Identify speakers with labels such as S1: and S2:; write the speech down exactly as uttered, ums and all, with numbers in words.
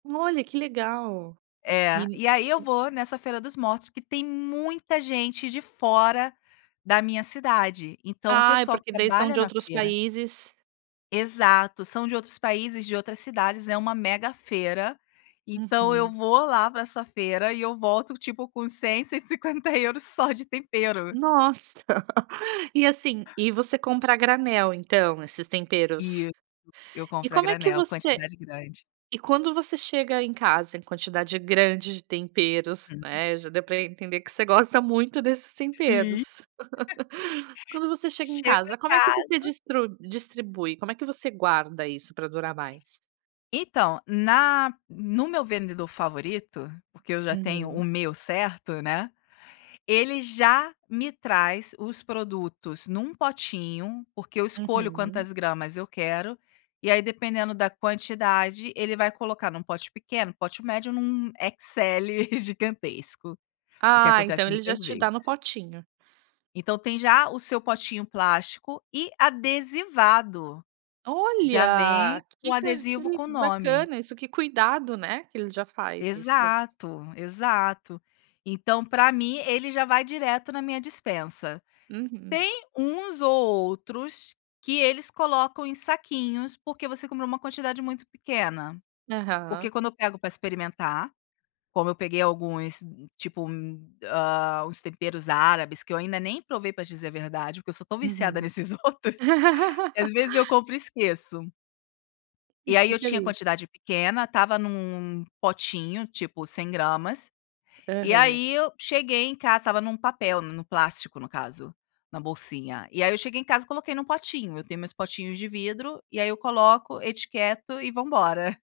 S1: Olha, que legal.
S2: É.
S1: E
S2: E aí eu vou nessa feira dos mortos que tem muita gente de fora da minha cidade, então o
S1: Ah, é
S2: pessoal que
S1: porque daí são
S2: trabalha
S1: de
S2: na
S1: outros
S2: feira
S1: países
S2: Exato. São de outros países, de outras cidades, é uma mega feira. Então eu
S1: Uhum.
S2: vou lá pra essa feira e eu volto, tipo, com cem, cento e cinquenta euros só de tempero.
S1: Nossa. E, assim, e você compra a granel então esses temperos?
S2: Isso. Eu
S1: E
S2: compro a
S1: como é que
S2: granel,
S1: você
S2: quantidade grande.
S1: e quando você chega em casa em quantidade grande de temperos,
S2: Uhum.
S1: né, já deu pra entender que você gosta muito desses
S2: Sim.
S1: temperos. Quando você chega em
S2: Chego
S1: casa,
S2: em
S1: como é que você
S2: casa
S1: distri distribui, como é que você guarda isso pra durar mais?
S2: Então, na no meu vendedor favorito, porque eu já tenho o
S1: Uhum.
S2: meu certo, né, ele já me traz os produtos num potinho. Porque eu escolho
S1: Uhum.
S2: quantas gramas eu quero e aí dependendo da quantidade, ele vai colocar num pote pequeno, pote médio, num XL gigantesco. O que
S1: Ah,
S2: acontece
S1: então ele já
S2: muitas
S1: te dá no
S2: vezes.
S1: potinho.
S2: Então tem já o seu potinho plástico e adesivado. Já
S1: Olha,
S2: vem o
S1: que c que
S2: adesivo
S1: le
S2: com o nome.
S1: bacana isso. Que cuidado, né, que ele já faz isso.
S2: Exato, exato. Então pra mim ele já vai direto na minha dispensa.
S1: Uhum.
S2: Tem uns ou outros que eles colocam em saquinhos, porque você comprou uma quantidade muito pequena. Porque
S1: Aham.
S2: quando eu pego pra experimentar, como eu peguei alguns, tipo, ah, uns temperos árabes que eu ainda nem provei pra dizer a verdade, porque eu só estou viciada
S1: Uhum.
S2: nesses outros, que às vezes eu compro e esqueço.
S1: E
S2: E aí eu
S1: fica
S2: tinha
S1: ali?
S2: quantidade pequena, estava num num potinho, tipo, cem gramas, e
S1: Aham.
S2: aí eu cheguei em casa estava num papel, no plástico, no caso, na bolsinha, e aí eu cheguei em casa e coloquei num potinho. Eu tenho meus potinhos de vidro e aí eu coloco, etiqueto e vambora.